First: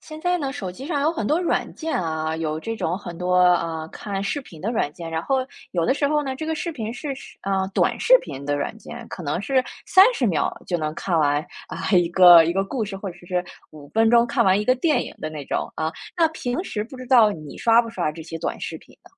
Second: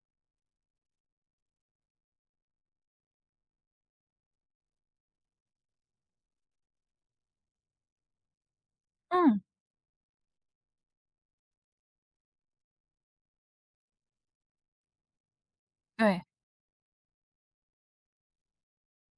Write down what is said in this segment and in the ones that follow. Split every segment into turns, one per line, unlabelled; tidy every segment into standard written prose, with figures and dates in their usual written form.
现在呢，手机上有很多软件啊，有这种很多啊看视频的软件，然后有的时候呢，这个视频是短视频的软件，可
嗯，
能是三十秒就能看完啊、一个一个故事，或者是五分钟看完一个电影的那种啊。
对，
那平时不知道你刷不刷这些短视频呢？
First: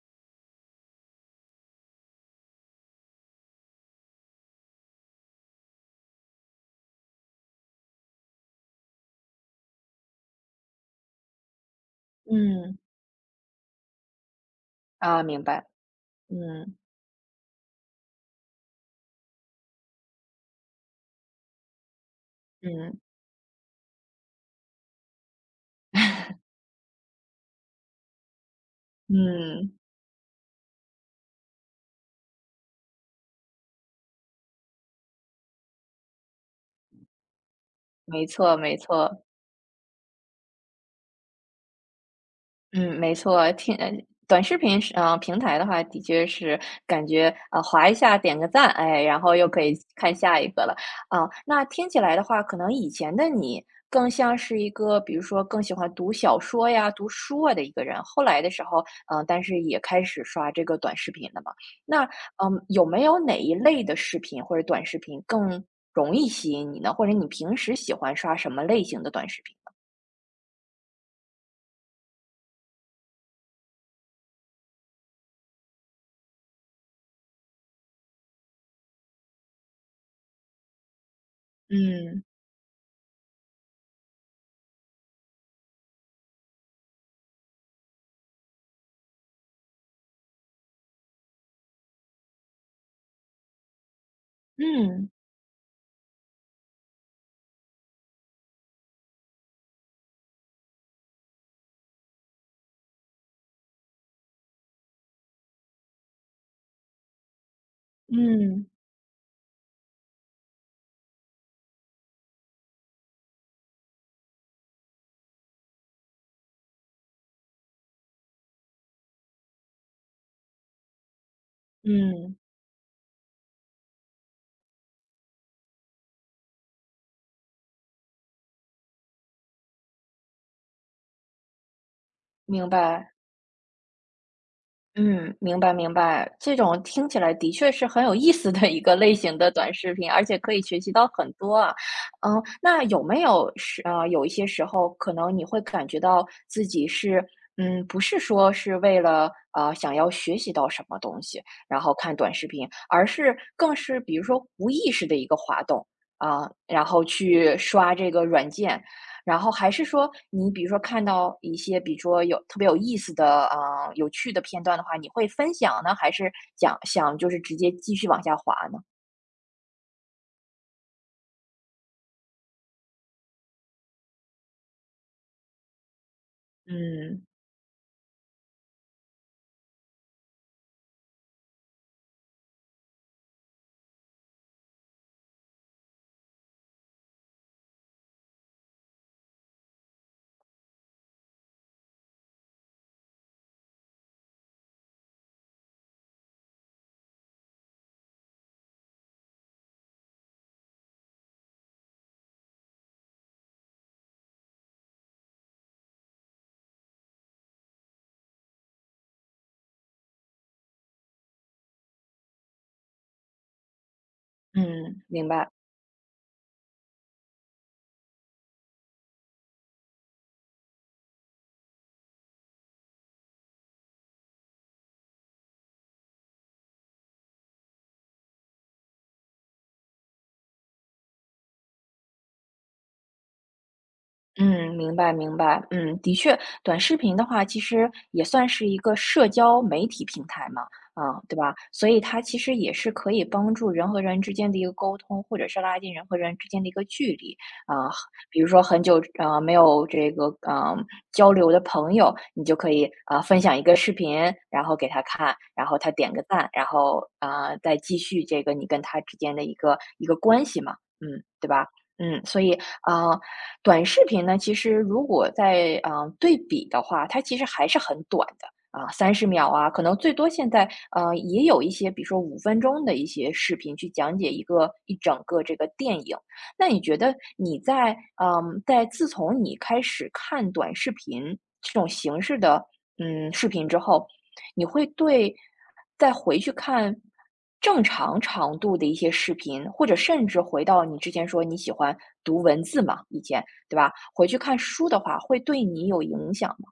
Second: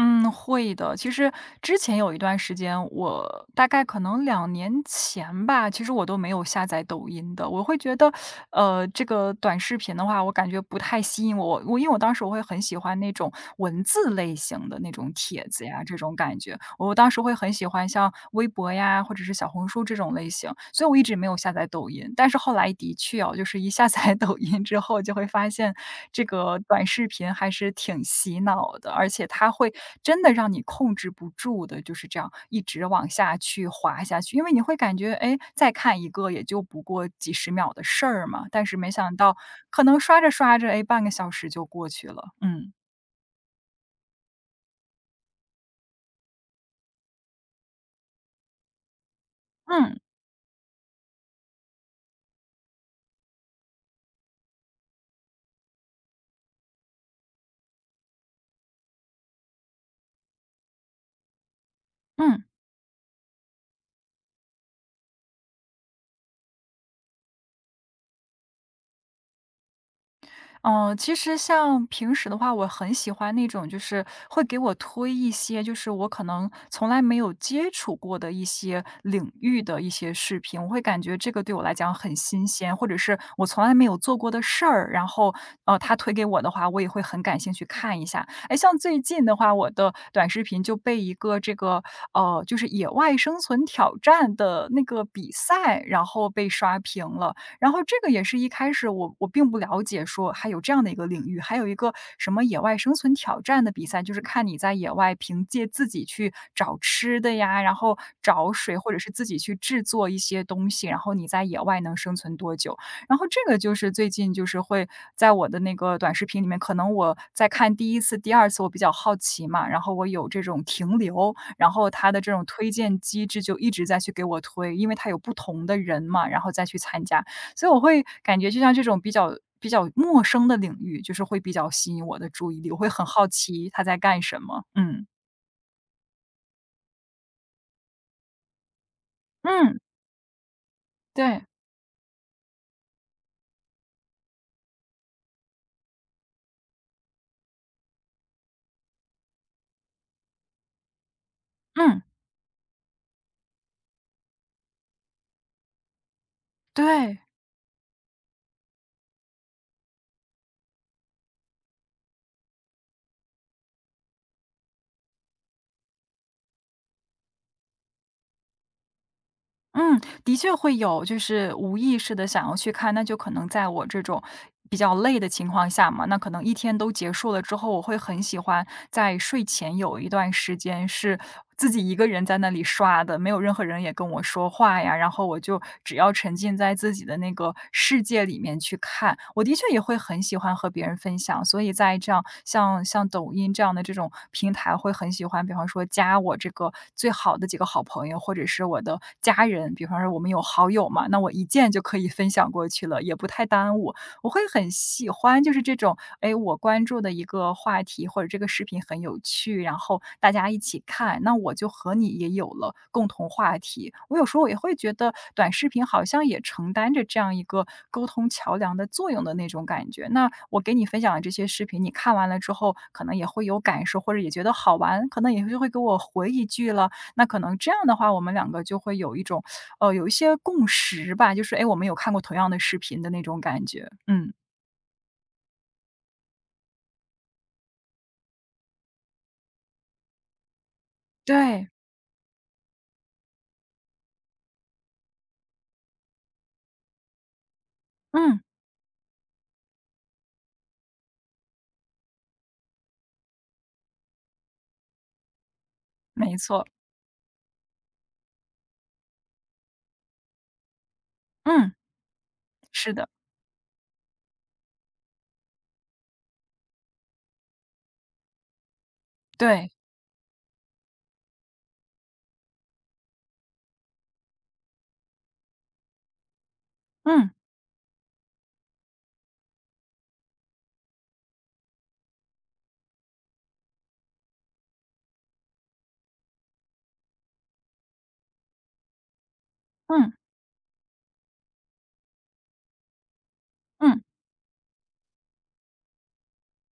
嗯，会的。其实之前有一段时间，我大概可能2年前吧，其实我都没有下载抖音的。我会觉得，这个短视频的话，我感觉不太吸引我。因为我当时我会很喜
嗯，
欢那种文字类型的那种
啊，明
帖子
白，
呀，这种感觉。
嗯
我当时会很喜欢像微博呀，或者是小红书这种类型，所以我一直没有下载抖音，但是后来的
嗯
确就是一下载 抖音之后，就会发现这个短视频还是挺洗脑的，而且它会
嗯，
真的让你控制不住的，就是这样一直往下去滑下去，因为你会感觉，哎，再看一个也就不过几十秒的事儿
没
嘛，
错
但是
没
没想
错，
到可能刷着刷着，哎，半个小时就过去了，嗯
嗯，没错，短视频平台的话，的确是感觉划一下点个赞，哎，然后又可以
嗯
看下一个了。啊，那听起来的话，可能以前的你更像是一个，比如说更喜欢读小说呀、读书啊的一个人，后来的时候，嗯，但是也开始刷这个短视频了嘛。那
嗯。
嗯，有没有哪一类的视频或者短视频更容易吸引你呢？或者你平时喜欢刷什么类型的短视频？
嗯，其实像平时的话，我很喜欢那种就是会给我推一些，就是我可能从来没有接触过的一些领域的一些视频，我会感觉这个对我来讲很
嗯
新鲜，或者是我从来没有做过的事儿，然后他推给我的话，我也会很感兴趣看一下。哎，像最近的话，我的短视频就被一个这个就是野外生存挑战的那个
嗯
比赛，然后被刷屏了。然后这个也是一开始我并不了解说还有这样的一个领域，还有一个什么野外生存挑战的比赛，就是看你在野外凭借自己去找吃的呀，然后找
嗯
水，或者是自己去制作一些东西，然后你在野外能生存多久。然后这个就是最近就是会在我的那个短视频里面，可能我在看第一次、第二次，我比较好奇嘛，然后我有这种停留，然后它的这
嗯。
种推荐机制就一直在去给我推，因为它有不同的人嘛，然后再去参加。所以我会感觉就像这种比较陌生的领域，就是会比较吸引我的注意
明
力，我会很
白，
好奇他在干什么。嗯，
嗯，明白明白，这种听起来的确是很有意思的一个类型的短
嗯，
视频，而且可以学习到很
对，
多啊。嗯，那有没有是啊？有一些时候可能你会感觉到自己是，嗯，不是说是为了想要学习到什么东西，然后
嗯，
看短视频，而是更是比如说无意识的一个滑动啊，然后
对，
去刷这个软件，然后还是说，你比如说看到一些，比如说有特别有意思的啊、有趣的片段的话，你会分享呢，还是想想就是直接继续往下滑呢？
嗯，的确会有，就是无意识的想要去看，那就可能在我这种比较累的情况下嘛，那可能一天都结
嗯
束了之后，我会很喜欢在睡前有一段时间是自己一个人在那里刷的，没有任何人也跟我说话呀，然后我就只要沉浸在自己的那个世界里面去看。我的确也会很喜欢和别人分享，所以在这样像抖音这样的这种平台，会很喜欢，比方说加我这个最好的几个好朋友，或者是我的家人，比方说我们有好友嘛，那我一键就可以分享过去了，也不太耽误。我会很喜欢就是这种，哎，我关注的一个话题或者这个视频很有趣，然后大家一起看，那我就和你也有了共同话题。我有时候也会觉
嗯，
得
明白。
短视频好像也承担着这样一个沟通桥梁的作用的那种感觉。那我给你分享的这些视频，你看完了之后，可能也会有感受，或者也觉得好玩，可能也就会给我回一句了。那可能这样的话，我们两个就会有一种有一些共识吧，就是哎，诶我们有看过同样的视频的那种感觉。嗯，
嗯，明白明白，嗯，的确，短视频的话，其实也算是一个社交媒体平台嘛，啊，对吧？
对，
所以它其实也是可以帮助人和人之间的一个沟通，或者是拉近人和人之间的一个距离啊。比
嗯，
如说很久啊没有这个嗯交流的朋友，你就可以啊、分享一个视频，然后给他看，然后他点个
没
赞，然
错，
后啊、再继续这个你跟他之间的一个关系嘛，嗯，对吧？
嗯，
嗯，所以
是的，
啊。短视频呢，其实如果在对比的话，它其实还是很短的啊，三十秒
对，
啊，可能最多现在也有一些，比如说五分钟的一些视频去讲解一整个这个电影。那你觉得
嗯
你在在自从你开始看短视频这种形式的嗯视频之后，你会对再回去看正常长度的一些视频，或者
嗯
甚至回到你之前说你喜欢读文字嘛，以前对吧？
嗯。
回去看书的话，会对你有影响吗？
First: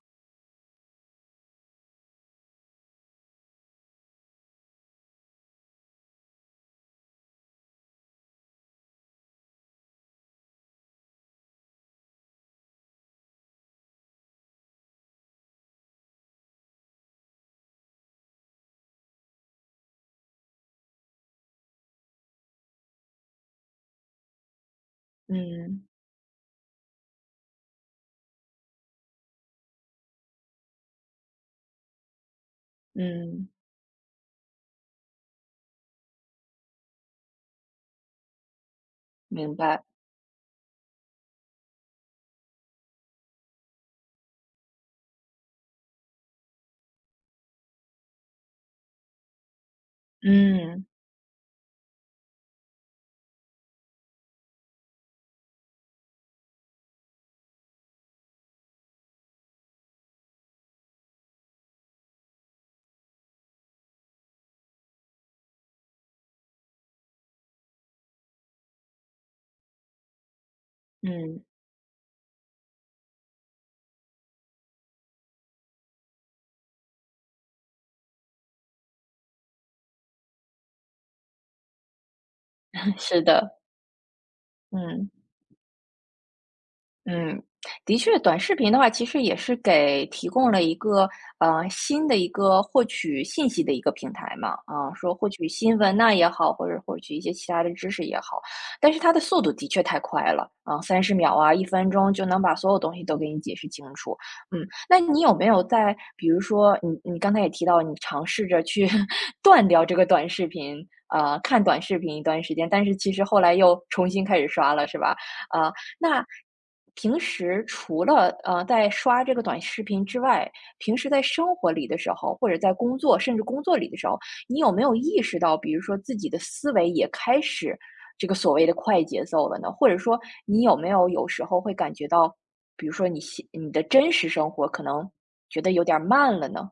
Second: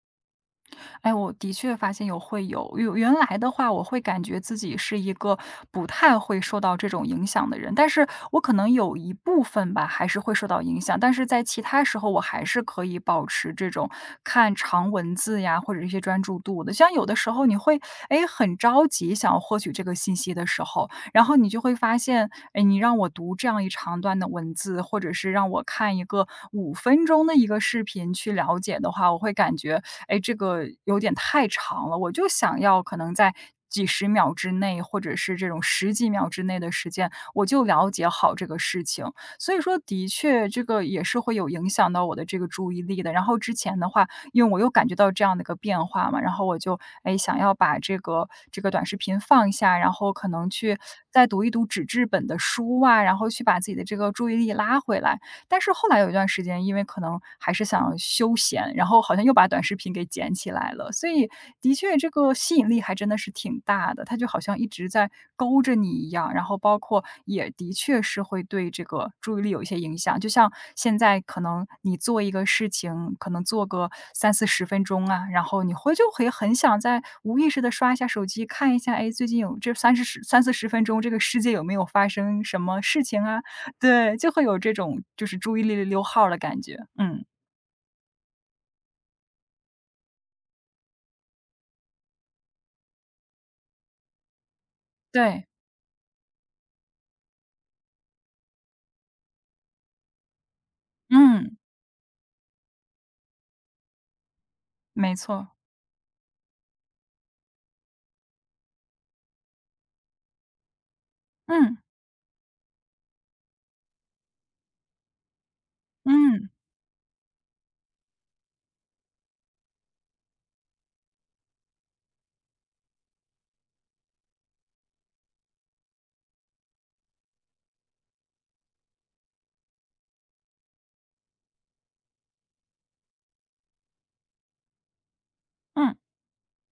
哎，我的确发现有会有，有原来的话，我会感觉自己是一个不太会受到这种影响的人，但是我可能有一部分吧，还是会受到影响，但是在其他时候，我还是可以保持这种看长文字呀，或者一些专注度的。像有的时候你会哎很着急想要获取这个信息的时候，然后你就会发现，哎，你让我读这样一长段的文字，或者是让我
嗯，
看一个5分钟的一个视频去了解的话，我会感觉，哎，这个有点太长了，我就想要可能在
嗯，
几十秒之内，或者是这种十几秒之内的时间，我就了解好这个事情。所
明
以说，
白，
的确这个也是会有影响到我的这个注意力的。然后之前的话，因为我又感觉到这样的一个变化嘛，然后我就，哎，想要把这个短视频放下，然后可能去
嗯，
再读一读纸质本的书啊，然后去把自己的这个注意力拉回来。但是后来有一段时间，因为可能还是想休闲，然后好像又把短视频给捡起来了，所以的确这个吸引力还真的是挺大的，它就好像一直在勾着你一样，然后包括也的确是会对这个注意力有一些影响。就像现在可
嗯，
能你做一个事情，可能做个三四十分钟啊，然后你会就会很想在无意识的刷一下手机，看一下，哎，最近有这三十十三四十分钟，这个世界有没有发生什么 事
是
情啊？
的，
对，就会有这种
嗯。
就是注意力溜号儿的感觉，嗯，
嗯，的确，短视频的话，其实也是给提供了一个新的一个获取信息的一个平台嘛，啊、说获
对，
取新闻呐、也好，或者获取一些其他的知识也好，但是它的速度的确太快了，啊、三十秒啊，
嗯，
一分钟就能把所有东西都给你解释清楚，嗯，那
没
你有没
错，
有在，比如说你刚才也提到，你尝试着去 断掉这个短视频，看
嗯，
短视频一段时间，但是其实后来又重新开始刷了，是吧？啊、那
嗯，
平时除了在刷这个短视频之外，平时在生活里的时候，或者在工作，甚至工作里的时候，你有没有意识到，比如说自己的思维也开始这个所谓的快节奏了呢？或者说，你有没有有时候会感觉到，比如说你的真实生活可能觉得有
嗯。
点儿慢了呢？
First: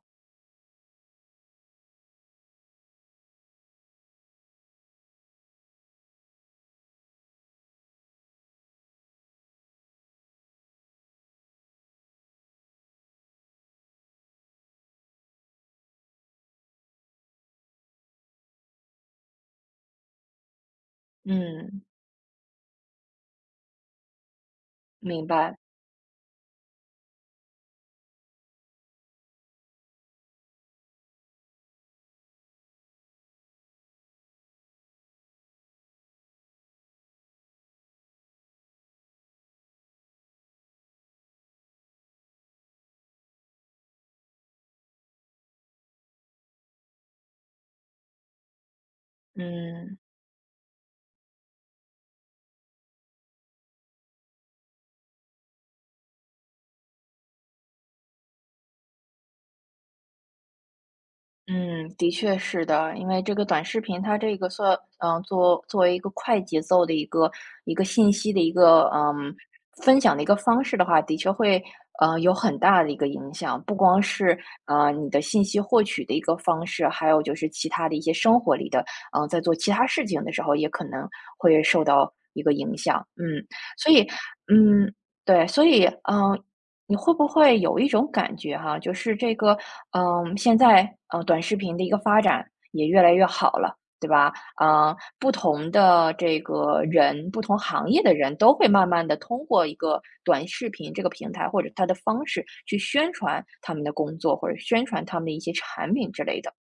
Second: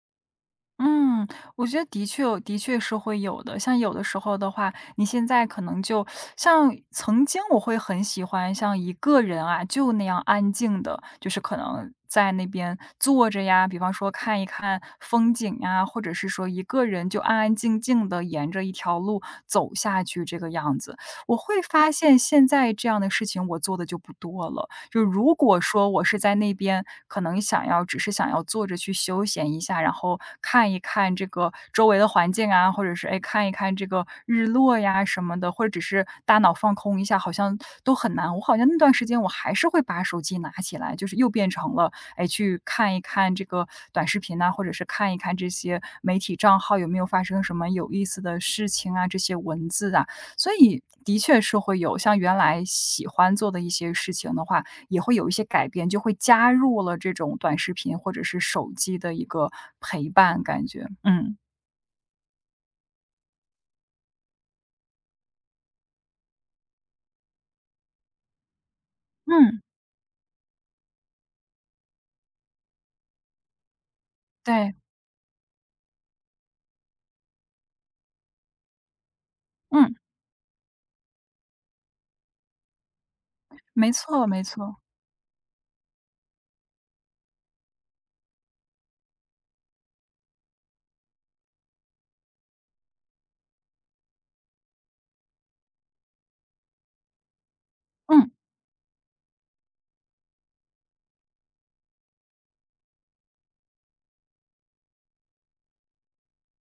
嗯，我觉得的确有的确是会有的。像有的时候的话，你现在可能就像曾经我会很喜欢像一个人啊，就那样安静的，就是可能在那边坐着呀，比方说看一看风景呀，或者是说一个人就安安静静的沿着一条路走下去这个样子。我会
嗯，
发现现在这样的事情我做的就不多了。就
明
如
白，
果说我是在那边，可能想要只是想要坐着去休闲一下，然后看一看这个周围的环境啊，或者是哎看一看这个日落呀什么的，或者只是大脑放空一下，好像都很难。我好像那段时间我还是会把手机拿起来，就是又变成了哎去看一看这个短视频呐、或者是看一看这些媒体账号有没有发生什么有意思的事情啊，这些文字
嗯。
啊，所以的确是会有像原来喜欢做的一些事情的话，也会有一些改变，就会加入了这种短视频或者是手机的一个陪伴感觉，嗯，
嗯，的确是的，因为这个短视频它这个算，作为一个快节奏的一个信息的一个嗯
嗯，
分享的一个方式的话，的确会有很大的一个影响，不光是
对，
你的信息获取的一个方式，还有就是其他的一些生活里的，嗯、在做其他
嗯，
事情的时候也可能会受到一个影响，嗯，
没
所以
错没错，
嗯。对，所以，嗯、你会不会有一种感觉哈，就是这个，嗯，现在短视频的一个发展也越来越好了，对吧？嗯，不同的这个人，不同行业的
嗯，
人都会慢慢的通过一个短视频这个平台或者它的方式去宣传他们的工作，或者宣传他们的一些产品之类的。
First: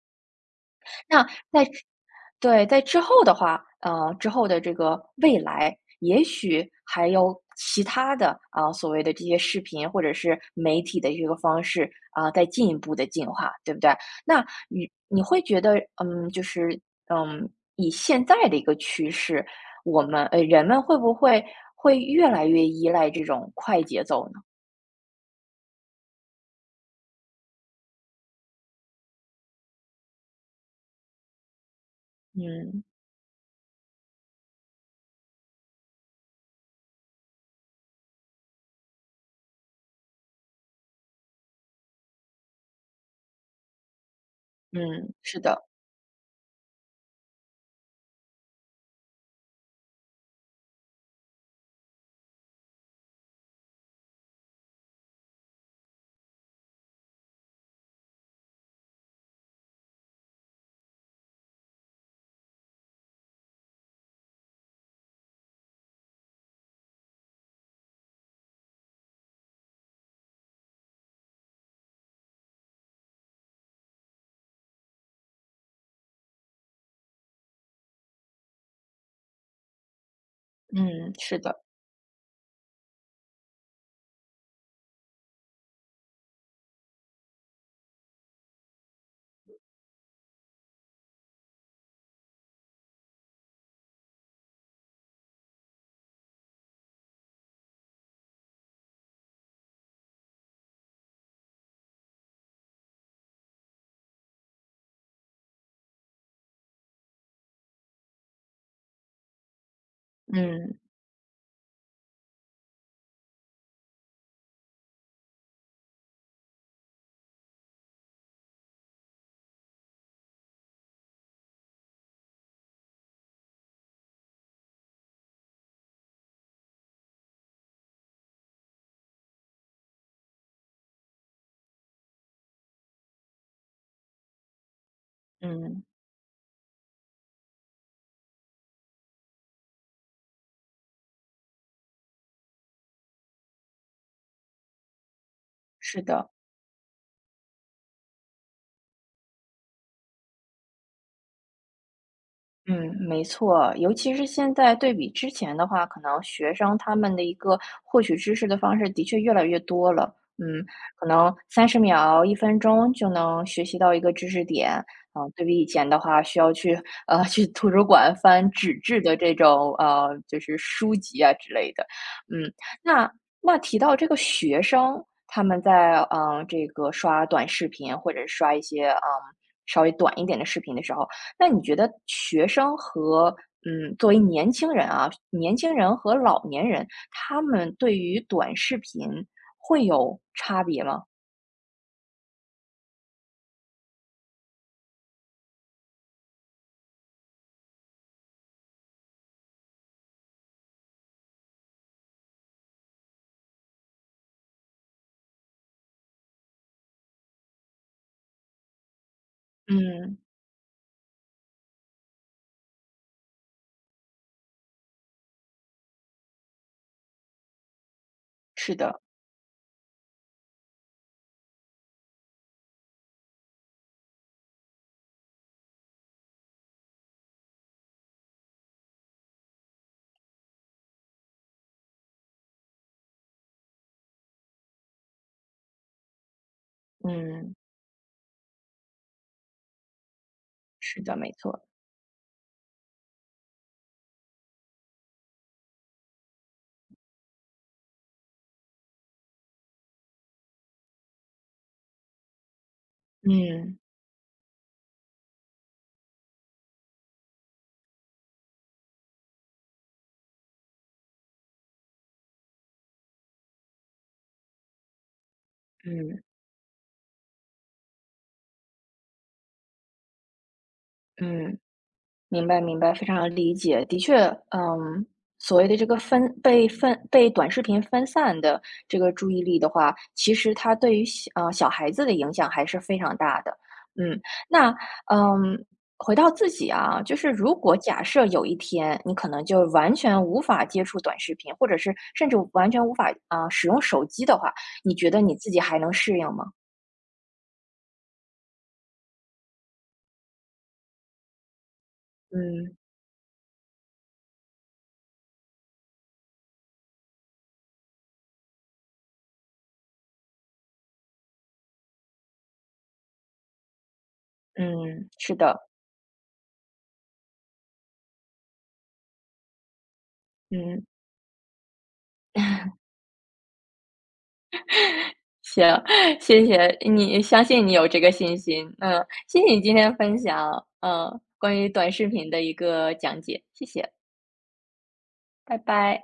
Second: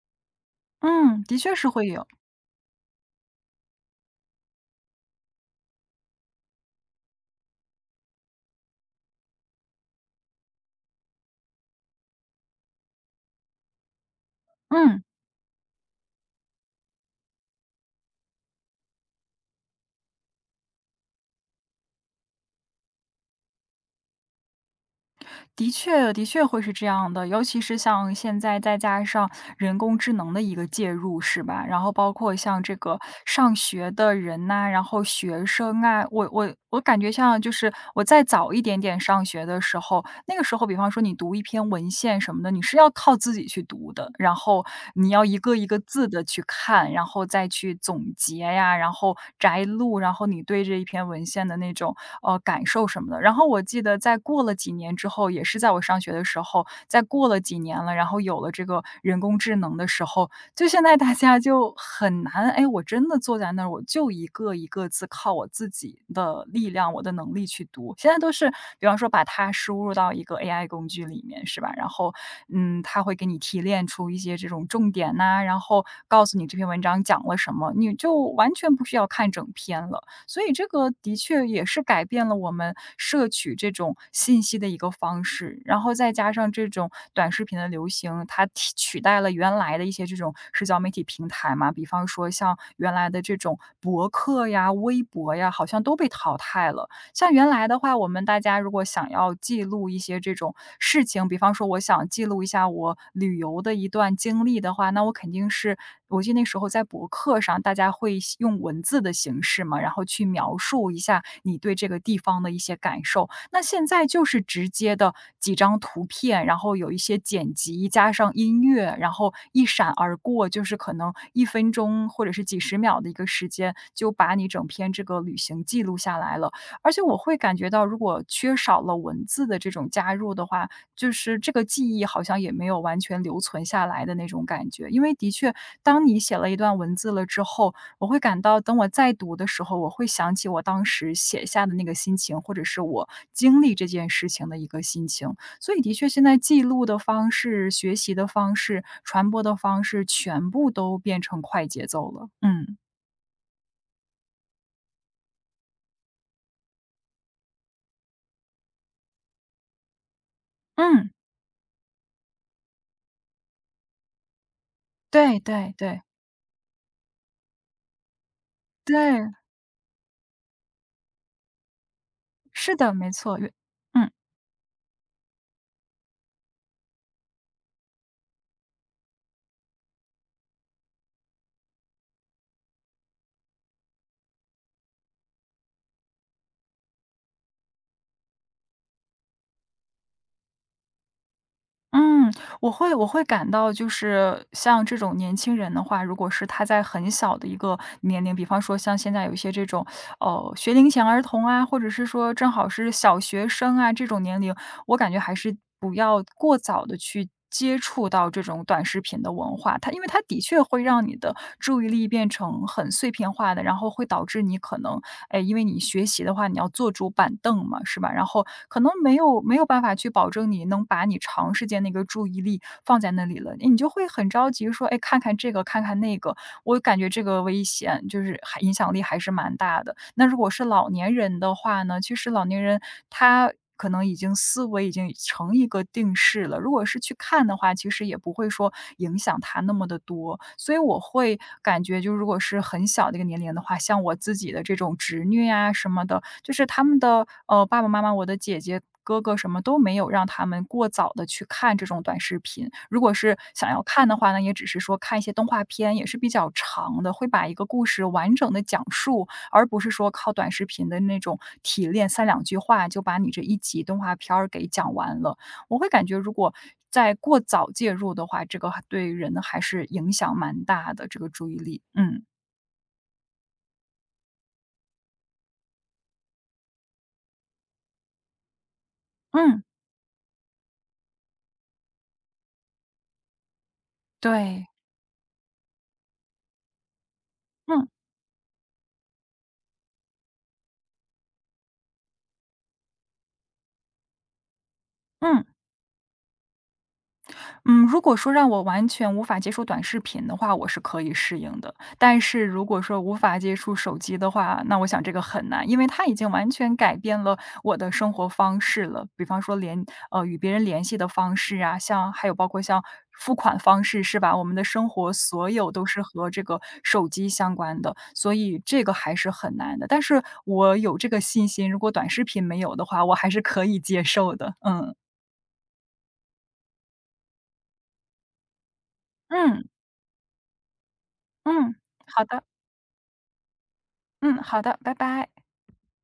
嗯，
那
的确是
在
会有，
对，在之后的话，之后的这个未来，也许还有其他的啊、所谓的这些视频或者是媒体的这个方式啊、在进一步的进化，对不对？那你
嗯，
你会觉得，嗯，就是嗯，以现在的一个趋势，我们人们会不会越来越依赖这种快节奏呢？
的确的确会是这样的，尤其是像现在再加上人工智能的一个介入，是吧？然后包括像这
嗯
个上学的人呐、然后学生啊，我感觉像就是我再早一点点上学的时候，那个时候，比方说你读一篇文献什么的，你是要靠自己去读的，然后你
嗯，
要一
是
个一
的，
个字的去看，然后再去总结呀，然后摘录，然后你对这一篇文献的那种，感受什么的。然后我记得在过了几年之后，也是在我上学的时候，在过了几年了，然后有了这个人工智能的时候，就现在大家就很难，哎，我真的坐在那儿，我就一个一个字靠我自己的力量、我的能力去读。现在都是，比方说把它输入到一个 AI 工具里面，是吧？然后，嗯，它会给你提炼出一些这种重点呐、然后告诉你这篇文章讲了什么，你就完全不需要看整篇了。所以这个
嗯
的
是
确
的，
也是改变了我们摄取这种信息的一个方式。然后再加上这种短视频的流行，它取代了原来的一些这种社交媒体平台嘛，比方说像原来的这种博客呀、微博呀，好像都被淘汰了。像原来的话，我们大家如果想要记录一些这种事情，比方说我想记录一下我旅游的一段经历的话，那我肯定是我记得那时候在博客上，大家会写用文字的形式嘛，然后去描
嗯
述一下你对这个地方的一些感受。那现在就是直接的几张图片，然后有一些剪辑，加上音乐，然后一闪而过，就是可能一分钟或者是几十秒的一个时间，就把你整篇这个旅行记录下来了。而且我会感觉到，如果缺少了文字的这种加入的话，就是这个记忆好像也没有完全留存下来的那种感觉。因为的确，
嗯
当你写了一段文字了之后，我会感到等我再读的时候，我会想起我当时写下的那个心情，或者是我经历这件事情的一个心情。所以的
是
确，现
的。
在记录的方式、学习的方式、传播的方式，全部都变成快节奏了。嗯
嗯，没错，尤其是现在对比之前的话，可能学生他们的一个获取知识的方式的确越来越多了。嗯，可
嗯，
能三十秒、一分钟就能学习到一个知识点。嗯、
对
对比以
对
前的
对
话，需要去去图书馆翻纸质
对。
的这种就是书籍啊之类的。嗯，
是的，没
那
错，越
那提到这
嗯，
个学生，他们在这个刷短视频或者刷一些稍微短一点的视频的时候。那你觉得学生和嗯，作为年轻人啊，年轻人和老年人，他们对于短视频会有差别吗？
嗯，我会感到就是像这种年轻人的话，如果是他在很小的一个年龄，比方说像现在有一些这种，学龄前儿童啊，或者是说正好是小学生啊，这种年龄，我感觉还是不要过早的去接触到这种短视频的文化。因为
嗯，
它的确会让你的注意力变成很碎片化的，然后会导致你可能哎，因为你学习的话，你要坐主板凳嘛，是吧？然后
是
可能
的，
没有办法去保证你能把你长时间那个注意力放在那里了，你就会很着急说，哎，看看这个，看看那个，我感觉这个危险，就是还影响力还是蛮大的。那如果是老年人的话呢，其实老年人他。可能已经思维已经成一个定势了。如果是去看
嗯，
的话，其实也不会说影响他那么的多。所以我
是的，没
会
错，
感觉就如果是很小的一个年龄的话，像我自己的这种侄女呀什么的，就是他们的，爸爸妈妈，我的姐姐、哥哥什么都没有让他们过早的去看这种短视频。如果是想
嗯
要看的话呢，也只是说看一些动画片，也是比较长的，会把一个故事完整的讲述。而不是说靠短视频的那种提炼，三两句话就把你这一集动画片儿给讲完了。我会感觉
嗯
如果在过早介入的话，这个还对人还是影响蛮大的，这个注意
嗯。
力。嗯，
明白明白，非常理解。的确，嗯，所谓的这个分被短视频分散的这个注意力
嗯，
的话，其实它对于小孩子的影响还是非常大的。嗯，
对，
那嗯，回到自己啊，就是如果
嗯，
假设有一天你可能就完全无法接触短视频，或者是甚至完全无法啊、使用手机的话，你觉得你
嗯。
自己还能适应吗？
嗯，如果说让我完全无法接触短视频的话，我是可以适应的。但是如
嗯
果说无法接触手机的话，那我想这个很难，因为它已经完全改变了我的生活方式了。比方说与别人联系的方式啊，像还有包括像付款方式是吧？我们的生
嗯，
活
是
所
的，
有都是和这个手机相关的，所以这个还是很难的。但是我
嗯。
有这个信心，如果短视频没有的话，我还是可以接受的。嗯，
行，谢谢你，相信你有这个信心。嗯，谢谢你
嗯，
今天分享，嗯，关于
嗯，
短视
好
频的
的。
一个讲解，谢谢，
嗯，好的，拜拜。
拜拜。